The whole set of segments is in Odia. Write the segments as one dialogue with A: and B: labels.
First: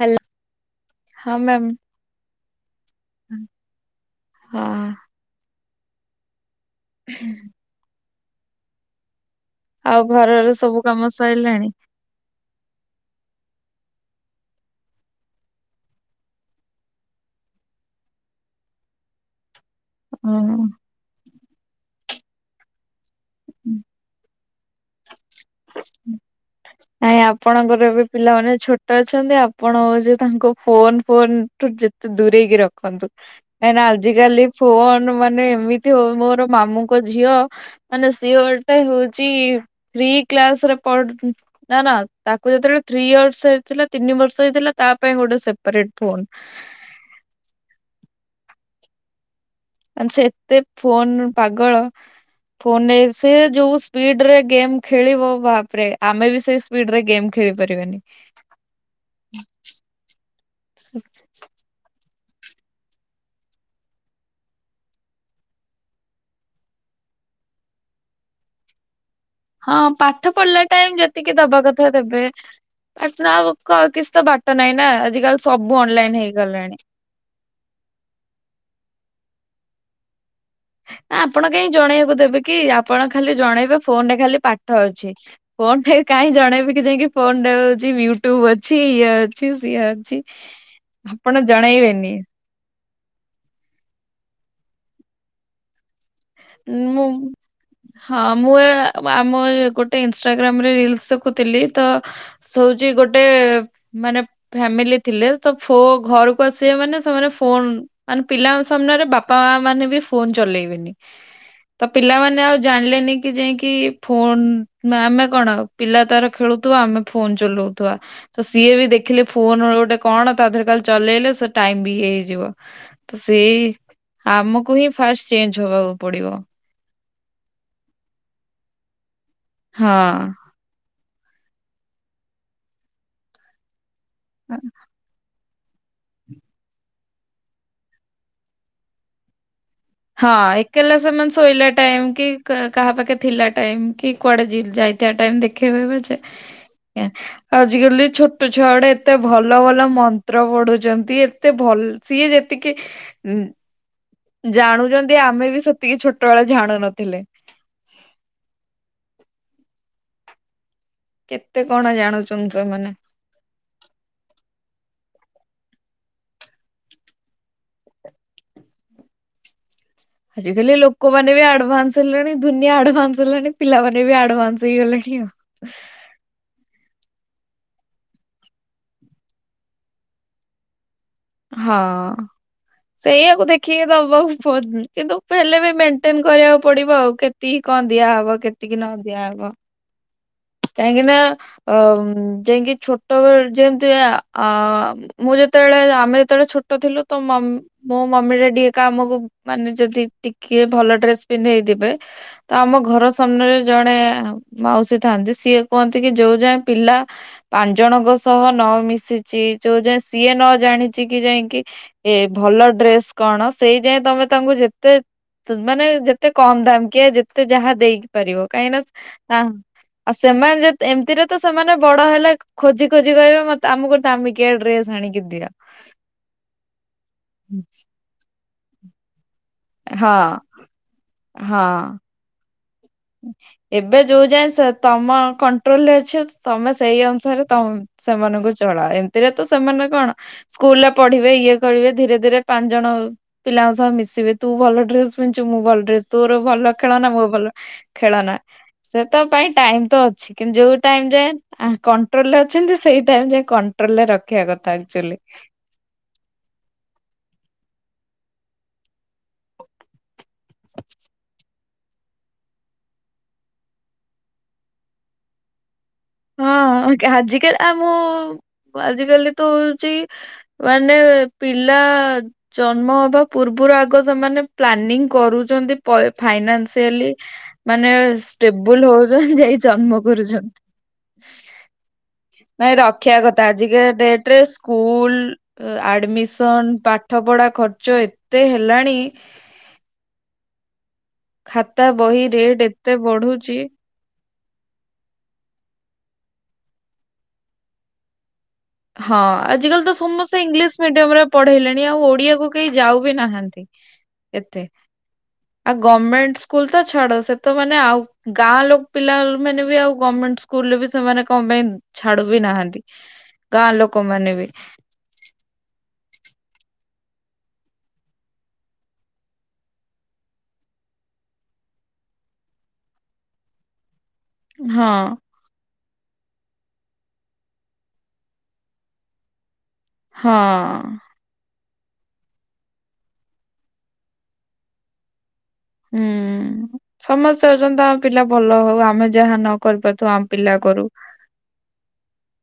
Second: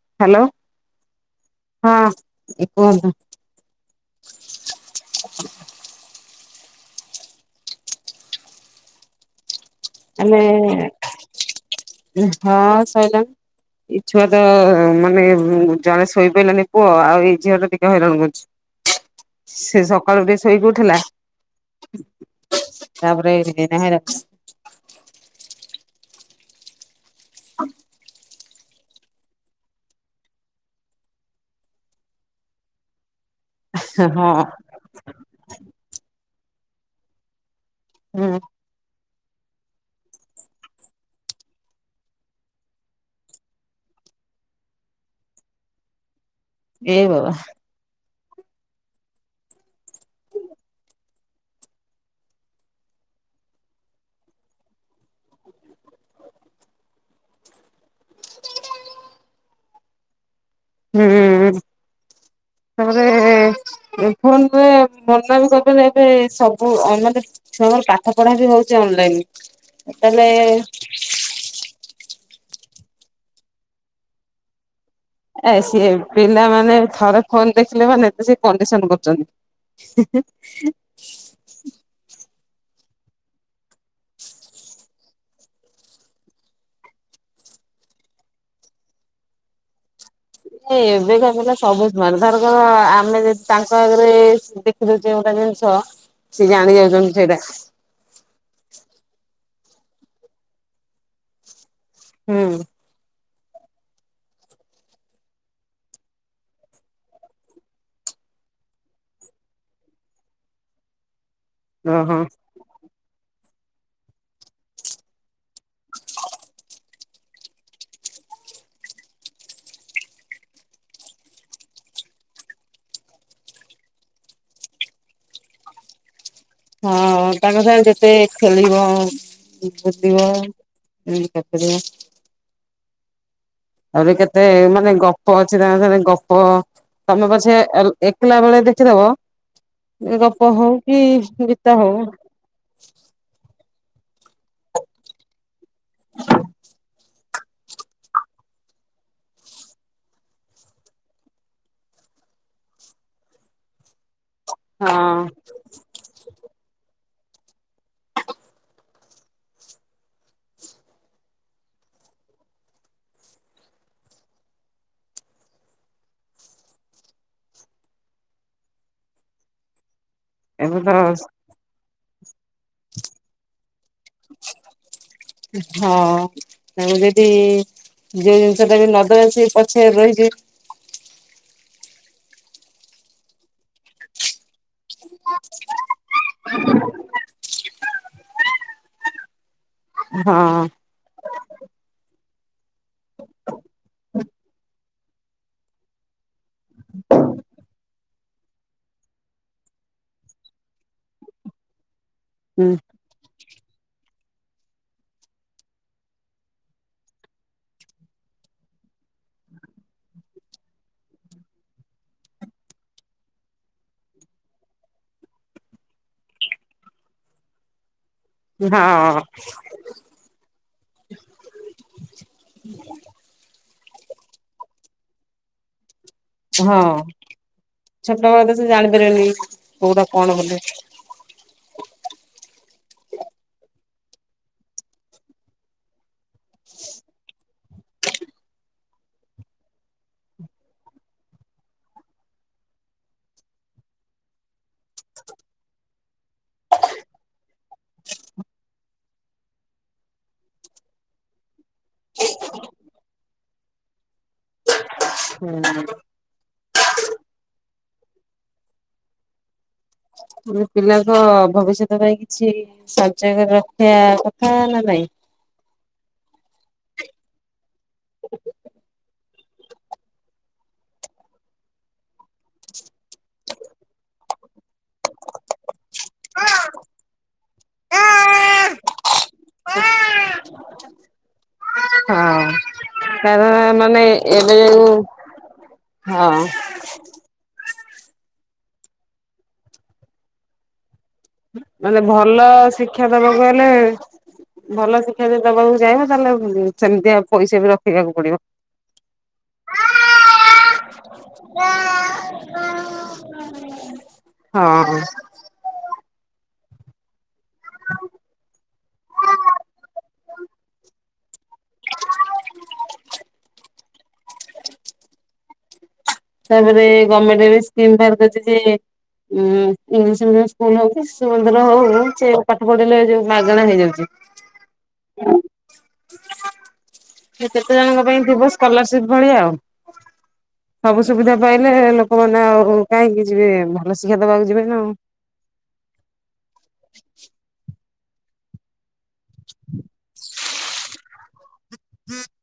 A: ହ୍ୟାଲୋ ହଁ ମ୍ୟାମ।
B: ହଁ କୁହନ୍ତୁ
A: ହଁ। ହୁଁ। ଆଉ
B: ହେଲେ
A: ଘରରେ ସବୁ କାମ ସରିଲାଣି।
B: ହଁ ସଇଲା। ଏଇ ଛୁଆ ତ ମାନେ ଜଣେ ଶୋଇପଇଲାନି ପୁଅ ଆଉ ଏଇ ଝିଅ ଟା ଟିକେ ହଇରାଣ କରୁଛି। ସେ ସବ ସକାଳୁ ବୁ
A: ଓହୋ।
B: ଶୋଇକି ଉଠିଲା ତାପରେ ଏଇ ଟିକେ ହଇରାଣ କରୁଚି।
A: ନାଇଁ ଆପଣଙ୍କର ଏବେ ପିଲାମାନେ ଛୋଟ ଛୋଟ ଅଛନ୍ତି ଆପଣ ହଉଛି ତାଙ୍କ ଫୋନ ଫୋନଠୁ ଯେତେ ଦୂରେଇକି ରଖନ୍ତୁ। କାହିଁନା
B: ହଁ
A: ଆଜିକାଲି ଫୋନ ମାନେ ଏମିତି ହଉ ମୋର ମାମୁଁଙ୍କ ଝିଅ। ମାନେ ସିଏ
B: ହୁଁ
A: ଗୋଟେ ହଉଛି ଥ୍ରୀ କ୍ଲାସରେ ପଢ଼ୁ ନା ନା ତାକୁ ଯେତେବେଳେ ଥ୍ରୀ ଇୟରର୍ସ ହେଇଥିଲା ତିନି ବର୍ଷ ହେଇଥିଲା ତା ପାଇଁ ଗୋଟେ ସେପାରେଟ ଫୋନ।
B: ଏ ବାବା।
A: ମାନେ ସେ ଏତେ ଫୋନ ପାଗଳ। ଫୋନରେ ସେ ଯୋଉ ସ୍ପିଡରେ ଗେମ ଖେଳିବ ବାପରେ ଆମେ ବି ସେଇ ସ୍ପିଡରେ ଗେମ୍ ଖେଳି ପାରିବାନି।
B: ହୁଁ ତାପରେ ଫୋନରେ ବନା ବି କରିଦେଲେ ଏବେ ସବୁ ଅ ମାନେ ଛୁଆଙ୍କର ପାଠ ପଢା ବି ହଉଛି ଅନଲାଇନ।
A: ହଁ
B: ତାହେଲେ
A: ପାଠ ପଢିଲା ଟାଇମ ଯେ ଟିକେ ଦବା କଥା ଦେବେ ନା ଆଉ କ କିଛି ତ ବାଟ ନାହିଁ ନା। ଆଜିକାଲି
B: ଏ
A: ସବୁ
B: ସିଏ
A: ଅନଲାଇନ ହେଇଗଲାଣି।
B: ପିଲାମାନେ ଥରେ ଫୋନ ଦେଖିଲେ ମାନେ ଏତେ ସେ କଣ୍ଡିସନ କରୁଛନ୍ତି।
A: ନା ଆପଣ କାହିଁ ଜଣେଇବାକୁ ଦେବେ କି ଆପଣ ଖାଲି ଜଣେଇବେ ଫୋନରେ ଖାଲି ପାଠ ଅଛି। ଫୋନ ଟେ କାହିଁ ଜଣେଇବ କି ଯାଇକି ଫୋନଟେ ହଉଛି ୟୁଟ୍ୟୁବ ଅଛି ଇଏ ଅଛି ସିଏ ଅଛି।
B: ଏ ଏବେ କା
A: ଆପଣ
B: ପିଲା ସବୁ
A: ଜଣେଇବେନି
B: ସ୍ମାର୍ଟ ତାର ତ ଆମେ ଯଦି ତାଙ୍କ ଆଗରେ ଦେଖିଦଉଛେ ଗୋଟେ ଜିନିଷ। ସେ ଜାଣି
A: ମୁଁ
B: ଯାଉଛନ୍ତି ସେଇଟା।
A: ହଁ ମୁଁ ଏ ଆମ ଗୋଟେ ଇନଷ୍ଟାଗ୍ରାମ ରେ ରିଲସ ଦେଖୁଥିଲି ତ ଗୋଟେ ମାନେ ଫ୍ୟାମିଲି ଥିଲେ ତ ଫୋ ଘରକୁ ଆସିବେ ମାନେ ସେମାନେ ଫୋନ ମାନେ ପିଲାଙ୍କ ସାମ୍ନାରେ ବାପା ମା ମାନେ ବି ଫୋନ ଚଲେଇବେନି। ତ
B: ଓହୋ।
A: ପିଲାମାନେ ଆଉ ଜାଣିଲେନି କି ଯାଇକି ଫୋନ ନା ଆମେ କଣ ପିଲା ତାର ଖେଳୁଥିବା ଆମେ ଫୋନ ଚଲଉଥିବା। ତ ସିଏ ବି ଦେଖିଲେ ଫୋନ ଗୋଟେ କଣ ତା ଦେହରେ ଖାଲି ଚଲେଇଲେ ସେ ଟାଇମ ବି ହେଇଯିବ। ତ ସେ ଆମକୁ ହିଁ ଫାଷ୍ଟ ଚେଞ୍ଜ ହବାକୁ ପଡିବ।
B: ହଁ ତାଙ୍କ ସାଙ୍ଗେ ଯେତେ ଖେଳିବ।
A: ହଁ
B: [unintelligible] [unintelligible] ଆହୁରି କେତେ ମାନେ ଗପ ଗପ ଅଛି ତାଙ୍କ ସାଙ୍ଗରେ ଗପ ତମେ ପଛେ ଏଲ ଏକଲା ବେଳେ ଦେଖିଦବ
A: ହଁ
B: ଗପ ହଉ
A: ଏକଲା
B: କି
A: ସେମାନେ
B: ଗୀତ
A: ଶୋଇଲା
B: ହଉ
A: ଟାଇମ କି କା କାହା ପାଖେ ଥିଲା ଟାଇମ କି କୁଆଡେ ଜି ଯାଇଥିବା ଟାଇମ ଦେଖିବେ ପଛେ ଆଜିକାଲି ଛୋଟ ଛୁଆ ଗୁଡେ ଏତେ ଭଲ ଭଲ ମନ୍ତ୍ର ପଢୁଛନ୍ତି। ଏତେ ଭଲ ସିଏ ଯେତିକି ଜାଣୁଛନ୍ତି
B: ହଁ
A: ଆମେ ବି ସେତିକି ଛୋଟ ବେଳେ ଜାଣୁ ନଥିଲେ। କେତେ କଣ ଜାଣୁଛନ୍ତି ସେମାନେ। ଆଜିକାଲି
B: ଏବେ ତ
A: ଲୋକମାନେ ବି ଆଡଭାନ୍ସ ହେଲେଣି ଦୁନିଆ ଆଡଭାନ୍ସ ହେଲାଣି ପିଲାମାନେ ବି ଆଡଭାନ୍ସ ହେଇଗଲେଣି ଆଉ।
B: ହଁ। ତାଙ୍କୁ ଯଦି ଯୋଉ ଜିନିଷ ଟା ବି ନଦେବା ସେ ପଛରେ ରହିଯିବେ
A: ହଁ ସେଇଆକୁ ଦେଖିକି ଦବାକୁ ପଡ, କିନ୍ତୁ ହେଲେ ବି ମେନ୍ ଟେନ୍ କରିବାକୁ ପଡିବ ଆଉ କେତିକି କଣ ଦିଆହବ କେତିକି ନ ଦିଆହବ।
B: ହଁ।
A: କାହିଁକି ନା ଅ ଯାଇକି ଛୋଟବେଳେ ଯେମିତି ଆ ମୁଁ ଯେତେବେଳେ ଆମେ ଯେତେବେଳେ ଛୋଟ ଥିଲୁ ତ ମମ୍ ମୋ ମମି, ଗାଡ଼ି ଏକା ଟିକେ ଆମକୁ ମାନେ ଯଦି ଟିକେ ଭଲ ଡ୍ରେସ ପିନ୍ଧେଇ ଦେବେ ତ
B: ହୁଁ
A: ଆମ ଘର ସାମ୍ନାରେ ଜଣେ ମାଉସୀ ଥାଆନ୍ତି ସିଏ କୁହନ୍ତି କି ଯୋଉ ଯାଏ ପିଲା ପାଞ୍ଚ ଜଣଙ୍କ ସହ ନ ମିଶିଛି, ଯୋଉ ଯାଏ ସିଏ ନ ଜାଣିଛି କି ଯାଇକି ଏ ଭଲ ଡ୍ରେସ କଣ ସେଇ ଯାଇଏ ତମେ ତାଙ୍କୁ ଯେତେ ମାନେ ଯେତେ କମ ଦାମିକିଆ ଯେତେ ଯାହା ଦେଇ ପାରିବ। କାହିଁକି
B: ହଁ।
A: ନା ଆଉ ସେମାନେ ଯଦି, ଏମିତିରେ ତ ସେମାନେ ବଡ ହେଲେ ଖୋଜି ଖୋଜି କହିବେ ମତେ ଆମକୁ ଦାମିକିଆ ଡ୍ରେସ ଆଣିକି ଦିଅ।
B: ହଁ, ଛୋଟବେଳ ତ ସେ ଜାଣି ପାରିବେନି କୋଉଟା
A: ହଁ
B: କଣ ବୋଲି।
A: ହଁ। ଏବେ ଯୋଉ ଯାଏ ତମ କଣ୍ଟ୍ରୋଲ ରେ ଅଛନ୍ତି ତମେ ସେଇ ଅନୁସାରେ ତମ ସେମାନଙ୍କୁ ଚଳା। ଏମିତିରେ ତ ସେମାନେ କଣ ସ୍କୁଲରେ ପଢିବେ, ଇଏ କରିବେ ଧୀରେ ଧୀରେ ପାଞ୍ଚ ଜଣ ପିଲାଙ୍କ ସହ ମିଶିବେ। ତୁ ଭଲ ଡ୍ରେସ ପିନ୍ଧଛୁ, ମୁଁ ଭଲ ଡ୍ରେସ, ତୋର ଭଲ ଖେଳନା, ମୋ ଭଲ ଖେଳନା। ସେଟା ପାଇଁ ଟାଇମ୍ ତ ଅଛି। କିନ୍ତୁ ଯୋଉ ଟାଇମ୍ ଯାଏ ଆ କଣ୍ଟ୍ରୋଲରେ ଅଛନ୍ତି, ସେଇ ଟାଇମ୍ ଯାଏ କଣ୍ଟ୍ରୋଲରେ ରଖିବା କଥା ଆକ୍ଚୁଆଲି।
B: ହୁଁ। ପିଲାଙ୍କ ଭବିଷ୍ୟତ ପାଇଁ କିଛି ସଜେଇକରି ରଖିଆ କଥା ନା ନାଇଁ!
A: ହଁ, ଆଜିିକାଲିଆ ମୁଁ-ଉଁ ଆଜିକାଲି ତ ହଉଛି। ମାନେ, ପିଲା-ଆ ଜନ୍ମ ହବା ପୂର୍ବରୁ ଆଗ ସେମାନେ ପ୍ଲାନିଂ କରୁଚନ୍ତି। ପୟେ ଫାଇନାନ୍ସିଆଲି ମାନେ ଷ୍ଟେବୁଲ୍ ହଉଛନି, ଯାଇ ଜନ୍ମ କରୁଛନ୍ତି।
B: [inaudible]
A: ନାଇଁ ରଖିଆ କଥା।
B: କାରଣ
A: ଆଜିକା
B: ମାନେ
A: ଡେଟ୍ ରେ
B: ଏବେ ଯୋଉ
A: ସ୍କୁଲ୍ ଆଡ୍
B: ହଁ
A: ମିସନ୍ ଏନ୍ ପାଠ ପଢା ଖର୍ଚ୍ଚ ଏତେ ହେଲାଣି! ଖାତା
B: ମାନେ
A: ବହି
B: ଭଲ-ଅ
A: ରେଟ ଏତେ
B: ଶିକ୍ଷା ଦବାକୁ
A: ବଢୁଛି।
B: ହେଲେ ଭଲ ଶିକ୍ଷା ଯଦି ଦବାକୁ ଚାହିଁବ, ତାହେଲେ ସେମିତିଆ ପଇସା ବି ରଖିବାକୁ ପଡିବ।
A: ହଁ, ଆଜ କାଲି ତ ସମସ୍ତେ ଇଂଲିଶ୍ ମିଡିୟମ୍ ରେ ପଢେଇଲେଣି। ଆଉ ଓଡିଆକୁ କେହି ଯାଉ ବି ନାହାଁନ୍ତି।
B: ହଁ।
A: ଆଉ ଗମେଣ୍ଟ ସ୍କୁଲ୍ ତ ଛାଡ! ସେ ତ ମାନେ ଆଉ ଗାଁ ଲୋକ ପିଲା ଅଲ୍ ମାନେ ବି ଆଉ ଗମେଣ୍ଟ ସ୍ ସ୍କୁଲ ରେ ବି ସେମାନେ କଣ ପାଇଁ ଛାଡୁ ବି ନାହାଁନ୍ତି? ହଁ ଲୋକମାନେ ବି
B: ତା'ପରେ ଗଭ୍ ମେଟେ ଏବେ ସ୍କିମ୍ ବାହାର କରିଛି ଯେ ଉଁ ଇଂଲିଶ୍ ମିଡିୟମ୍ ସ୍କୁଲ ହଉ କି, ଶିଶୁ ମନ୍ଦିର ହଉ, ସେ ପାଠ ପଢିଲେ ଯୋଉ ମାଗଣା ହେଇଯାଉଚି।
A: ହଁ।
B: ସେ କେତେ ଜଣଙ୍କ ପାଇଁ ଥିବ ସ୍କଲାରସିପ୍ ଭଳିଆ ଆଉ?
A: ହଁ-ଅଁ।
B: ସବୁ ସୁବିଧା ପାଇଲେ, ଲୋକମାନେ ଆଉ କାହିଁକି ଯିବେ, ଭଲ ଶିକ୍ଷା ଦବାକୁ ଯିବେନା ଆଉ।
A: ହୁଁ, ସମସ୍ତେ ହଉଛନ୍ତି ତା ପିଲା ଭଲ ହଉ। ଆମେ ଯେ ଯାହା ନ କରିପାରୁଥୁବ ଆମ ପିଲା କରୁ।
B: ହୁଁ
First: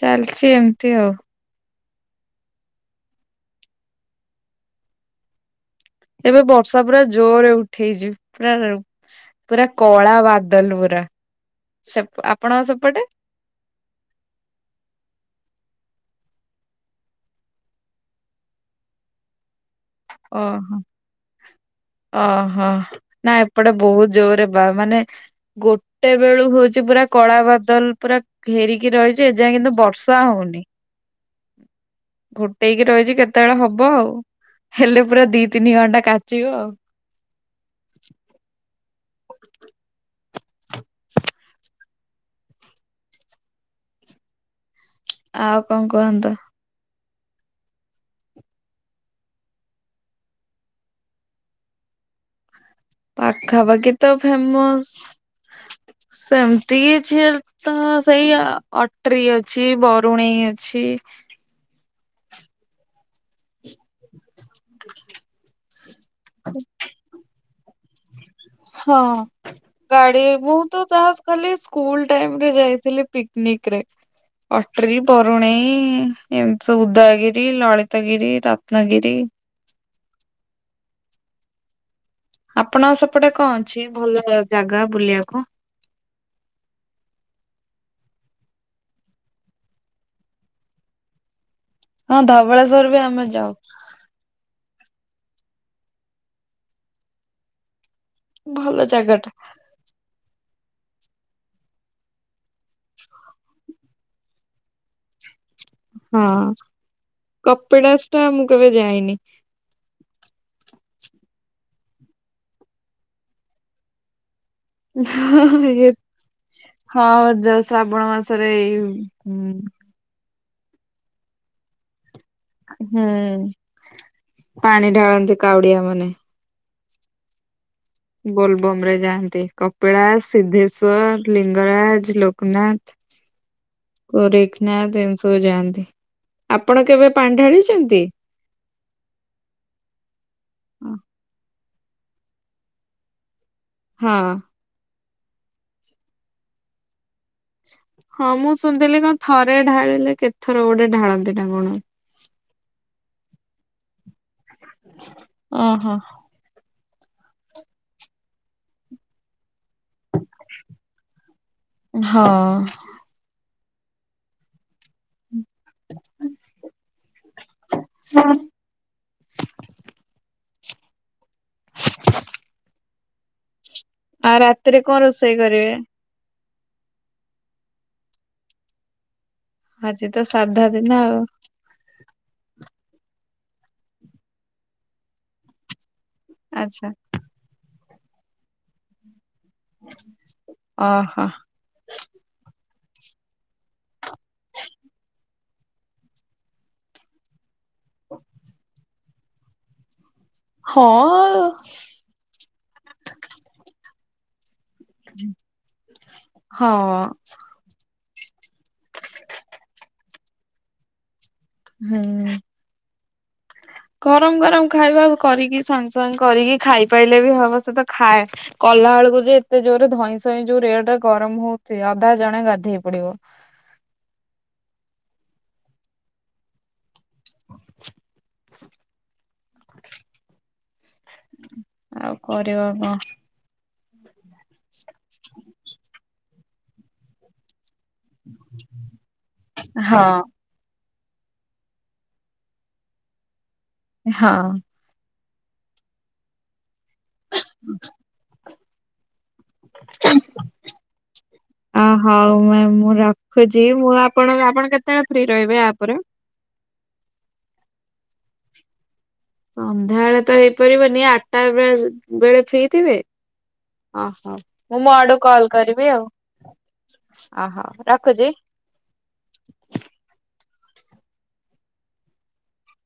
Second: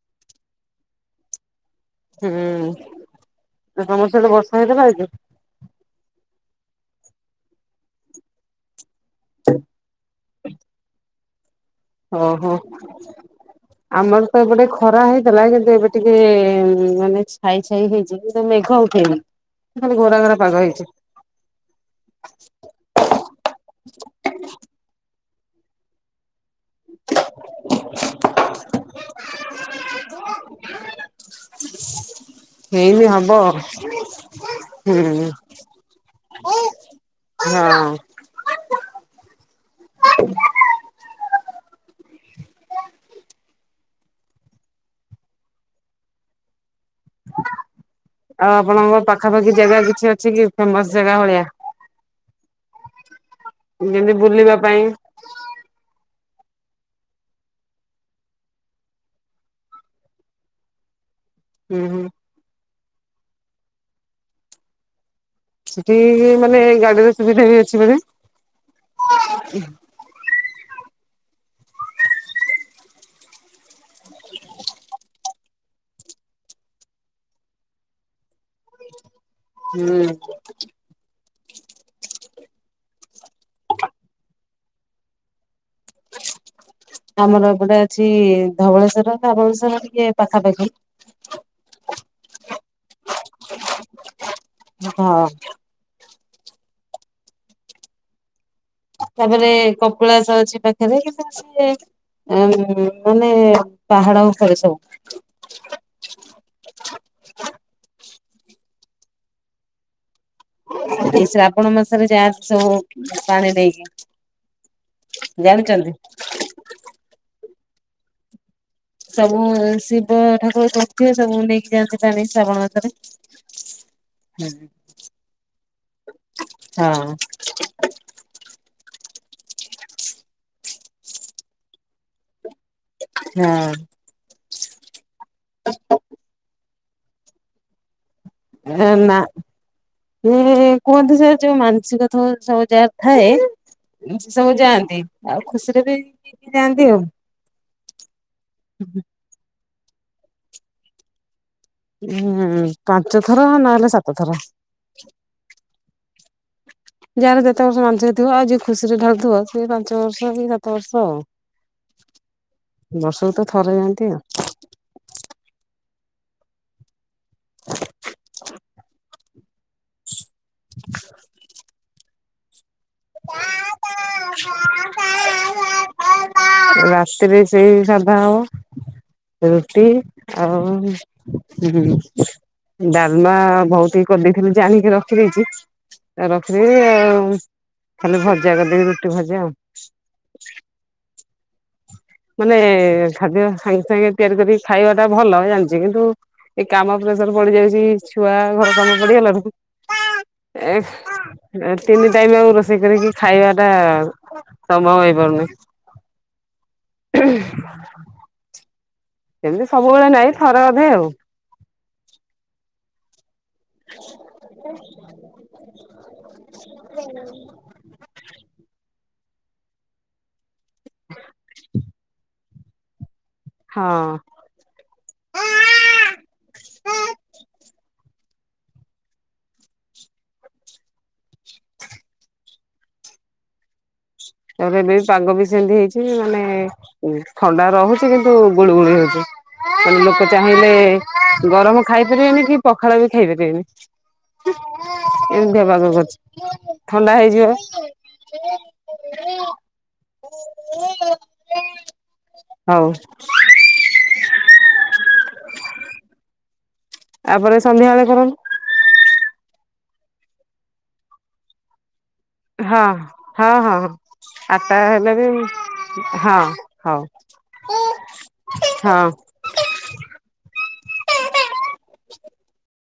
A: ଚାଲଚି ଏମିତି ଆଉ।
B: ହୁଁ, ତମର ସିଆଡେ ବର୍ଷା ହେଇଥିଲା ଆଜି?
A: ଏବେ ବର୍ଷା ପୁରା ଜୋର୍ ରେ ଉଠେଇଛି। ପୁରା ପୁରା କଳା ବାଦଲ ପୁରା। ସେପ୍
B: ଓହୋ।
A: ଆପଣଙ୍କ ସେପଟେ?
B: ଆମର ତ ଏପଟେ ଖରା ହେଇଥିଲା, କିନ୍ତୁ ଏବେ ଟିକେ-ଏ ମାନେ ଛାଇ ଛାଇ ହେଇଚି। କିନ୍ତୁ ମେଘ ଉଠେଇନି। ଖାଲି ଘୋରା ଘୋରା ପାଗ
A: ଓହୋ!
B: ହେଇଛି
A: ଓହୋ! ନା ଏପଟେ, ବହୁତ ଜୋର୍ ରେ ବା ମାନେ ଗୋଟେ ବେଳୁ ହଉ ଚି ପୁରା କଳା ବାଦଲ ପୁରା ଘେରିକି ରହିଛି। ଏଯାଏଁ କିନ୍ତୁ ବର୍ଷା ହଉନି। ଘୋଟେଇକି
B: ହେଇନି
A: ରହିଛି
B: ହବ
A: କେତେବେଳେ ହବ ଆଉ? ହେଲେ ପୁରା ଦି ତିନି ଘଣ୍ଟା କାଚିବ
B: ହୁଁ
A: ଆଉ।
B: ହଁ।
A: ଆଉ କଣ କୁହନ୍ତୁ?
B: [inaudible] ଆଉ ଆପଣଙ୍କ ପାଖାପାଖି ଜାଗା କିଛି ଅଛି କି, ଫେମସ୍ ଜାଗା ଭଳିଆ?
A: ପାଖାପାଖି ତ
B: ଯେମିତି ବୁଲିବା
A: ଫେମସ୍
B: [inaudible]
A: ସେମିତି କିଛିଏଲ୍ ତ ସେଇ ଅଟ୍ରି ଅଛି, ବରୁଣେଇ ଅଛି।
B: ହୁଁ, ହୁଁ।
A: ହ
B: ସେଠି ମାନେ ଗାଡିର ସୁବିଧା ବି ଅଛି ବଧେ?
A: ହଁ। ଗାଡି ମୁଁ ତ ଚାହା ଖାଲି ସ୍କୁଲ ଟାଇମରେ ଯାଇଥିଲି ପିକନିକରେ। ଅଟରୀ, ବରୁଣେଇ ଏମିତି ସ ଉଦୟଗିରି, ଲଳିତଗିରି ରତ୍ନଗିରି।
B: ହୁଁ।
A: ଆପଣ ସେପଟେ କଁ ଅଛି ଭଲ ଜାଗା ବୁଲିଆକୁ?
B: ହ ଆମର ଏପଟେ ଅଛି ଧବଳେଶ୍ଵର। ଧବଳେସ୍ଵର ଟିକେ ପାଖାପାଖି।
A: ହଁ ଧବଳେଶ୍ଵର ବି ଆମେ ଯାଉ।
B: ହଁ।
A: ଭଲ ଜାଗା ଟା।
B: ତାପରେ କପିଳାସ ଅଛି ପାଖରେ କିୁ ସ ଉ ମାନେ ପାହାଡ ଉପରେ ସବୁ।
A: ହଁ କପିଳାସ ଟା ମୁଁ କେବେ ଯାଇନି।
B: ଏ ଶ୍ରାବଣ ମାସରେ ଯାଆନ୍ତି ସବୁ ପାଣି ଦେଇକି।
A: ଇଏ ହଁ ଶ୍ରାବଣ ମାସରେ ଏଇ
B: ସବୁ
A: ହୁଁ।
B: ଶିବ ଠାକୁର କରଥିବେ ସବୁ ନେଇକି ଯାଆନ୍ତି ଶ୍ରାବଣ ମାସରେ।
A: ପାଣି ଢାଳନ୍ତି କାଉଡିଆ ମାନେ।
B: ହୁ ହଁ।
A: ବୋଲବମ ରେ ଯାଆନ୍ତି କପିଳାସ, ସିଦ୍ଧେଶ୍ଵର, ଲିଙ୍ଗରାଜ ଲୋକନାଥ।
B: ହଁ।
A: କୋରେଖନାଥ ଏମିତି ସବୁ ଯାଆନ୍ତି। ଆପଣ କେବେ ପାଣ୍ଢାଡିଛନ୍ତି?
B: ଏ ନା ଇଏ କୁହନ୍ତି ସ ଯୋଉ ମାନସିକ ଥ ସବୁ ଯାର ଥାଏ
A: ହଁ।
B: ସେ ସବୁ ଯାଆନ୍ତି ଆଉ ଖୁସିରେ ବିି ଯାଆନ୍ତି ଆଉ।
A: ହଁ ମୁଁ ଶୁଣିଥିଲି କଣ ଥରେ ଢାଳିଲେ କେଥର ଗୋଟେ ଢାଳନ୍ତି ନା କଣ।
B: ହୁଁ ପାଞ୍ଚ ଥର ନହେଲେ ସାତ ଥର।
A: ଓ ହୋ।
B: ଯାହାର ଯେତେ ବର୍ଷ ମାନସ ଥିବ ଆଉ ଯି ଖୁସି ରେ ଡାରୁଥିବ ସେ ପାଞ୍ଚ ପାଞ୍ଚ ବର୍ଷ କି ସାତ ବର୍ଷ ଆଉ।
A: ହଁ
B: ବର୍ଷକୁ ତ ଥରେ ଯାଆନ୍ତି ଆଉ।
A: ହଁ ଆଉ ରାତିରେ କଣ ରୋଷେଇ କରିବେ?
B: [unintelligible] ରାତିରେ ସେଇ ସାଧା ହବ। ରୁଟି
A: ଆଜି ତ
B: ଆଉ
A: ସାଧା ଦିନ ଆଉ
B: ହୁ ହୁଁ ଡାଲମା ବହୁତ ଇ କରିଦେଇଥିଲେି ଜାଣିକି ରଖିଦେଇଛି ରଖିଦି
A: ଆଚ୍ଛା
B: ଆଉ ଖାଲି ଭଜା କରିଦେବି ରୁଟି ଭଜା ଆଉ।
A: ଓ ହୋ।
B: ମାନେ ଖାଦ୍ୟ ସାଙ୍ଗେ ସାଙ୍ଗେ ତିଆରି କରିକି ଖାଇବା ଟା ଭଲ ଜାଣଚି। କିନ୍ତୁ ଏ କାମ ପ୍ରେସର ପଡି ଯାଉଚି ଛୁଆ ଘର କାମ ପଡିଗଲା ବେଳକୁ
A: ହଁ
B: ଏ ତିନି ଟାଇମ୍ ଆଉ ରୋଷେଇ କରିକି ଖାଇବା ଟା ସମ୍ଭବ ହେଇପାରୁନି।
A: ହଁ।
B: ଉହୁଁ। ସେମତି ସବୁବେଳେ ନାଇଁ ଥରେ ଅଧେ ଆଉ।
A: ହୁଁ।
B: [inaudible]
A: ଗରମ ଗରମ ଖାଇବା କରିକି ସାଙ୍ଗେ ସାଙ୍ଗେ କରିକି ଖାଇପାଇଲେ ବି ହବ ସେ ତ ଖାଏ। କଲା ବେଳକୁ ଯେ ଏତେ ଜୋର ରେ ଧଇଁ ସଇଁ ଯୋଉ ରେଟ୍ ରେ ଗରମ ହଉଚି ଅଧା ଜଣେ ଗାଧେଇ ପଡିବ।
B: ହଁ।
A: [inaudible] ଆଉ କରିବ କଁ।
B: ତାପରେ ଏବେ ବି ପାଗ ବି ସେମତି ହେଇଚି ମାନେ ଥଣ୍ଡା ରହୁ କିନ୍ତୁ ଗୁଳୁ ଗୁଳି ହଉଚି ମାନେ
A: ହଁ
B: ଲୋକ ଚା ନହଲେ ଗରମ ଖାଇପାରିବେନି କି ପଖାଳ ବି ଖାଇପାରିବେନି।
A: ହଁ।
B: ଏମତିଆ ପାଗ କରଚି ଥଣ୍ଡା ହେଇଯିବା।
A: [unintelligible] ଆ ହଉ ମାଇଁ
B: ହଉ।
A: ମୁଁ ର ଖୁଚି ମୁଁ ଆପଣଙ୍କ ଆପଣ କେତେବେଳେ ଫ୍ରି ରହିବେ ୟାପରେ।
B: ଆ ପରେ ସନ୍ଧ୍ୟାବେଳେ କରନ୍ତୁ।
A: ସନ୍ଧ୍ୟାବେଳେ ତ ହେଇପାରିବନି ଆଠଟା ବେଳେ ଯ ବେଳେ ଫ୍ରି
B: ହଁ
A: ଥିବେ।
B: ହଁ ହଁ ହଁ ଆଠଟା
A: ମୁଁ ମୋ
B: ହେଲେ
A: ଆଡୁ
B: ବି
A: କଲ୍ କରିବି ଆଉ।
B: ହଁ ହଉ
A: ଅହ ରଖୁଚି।
B: ହଁ।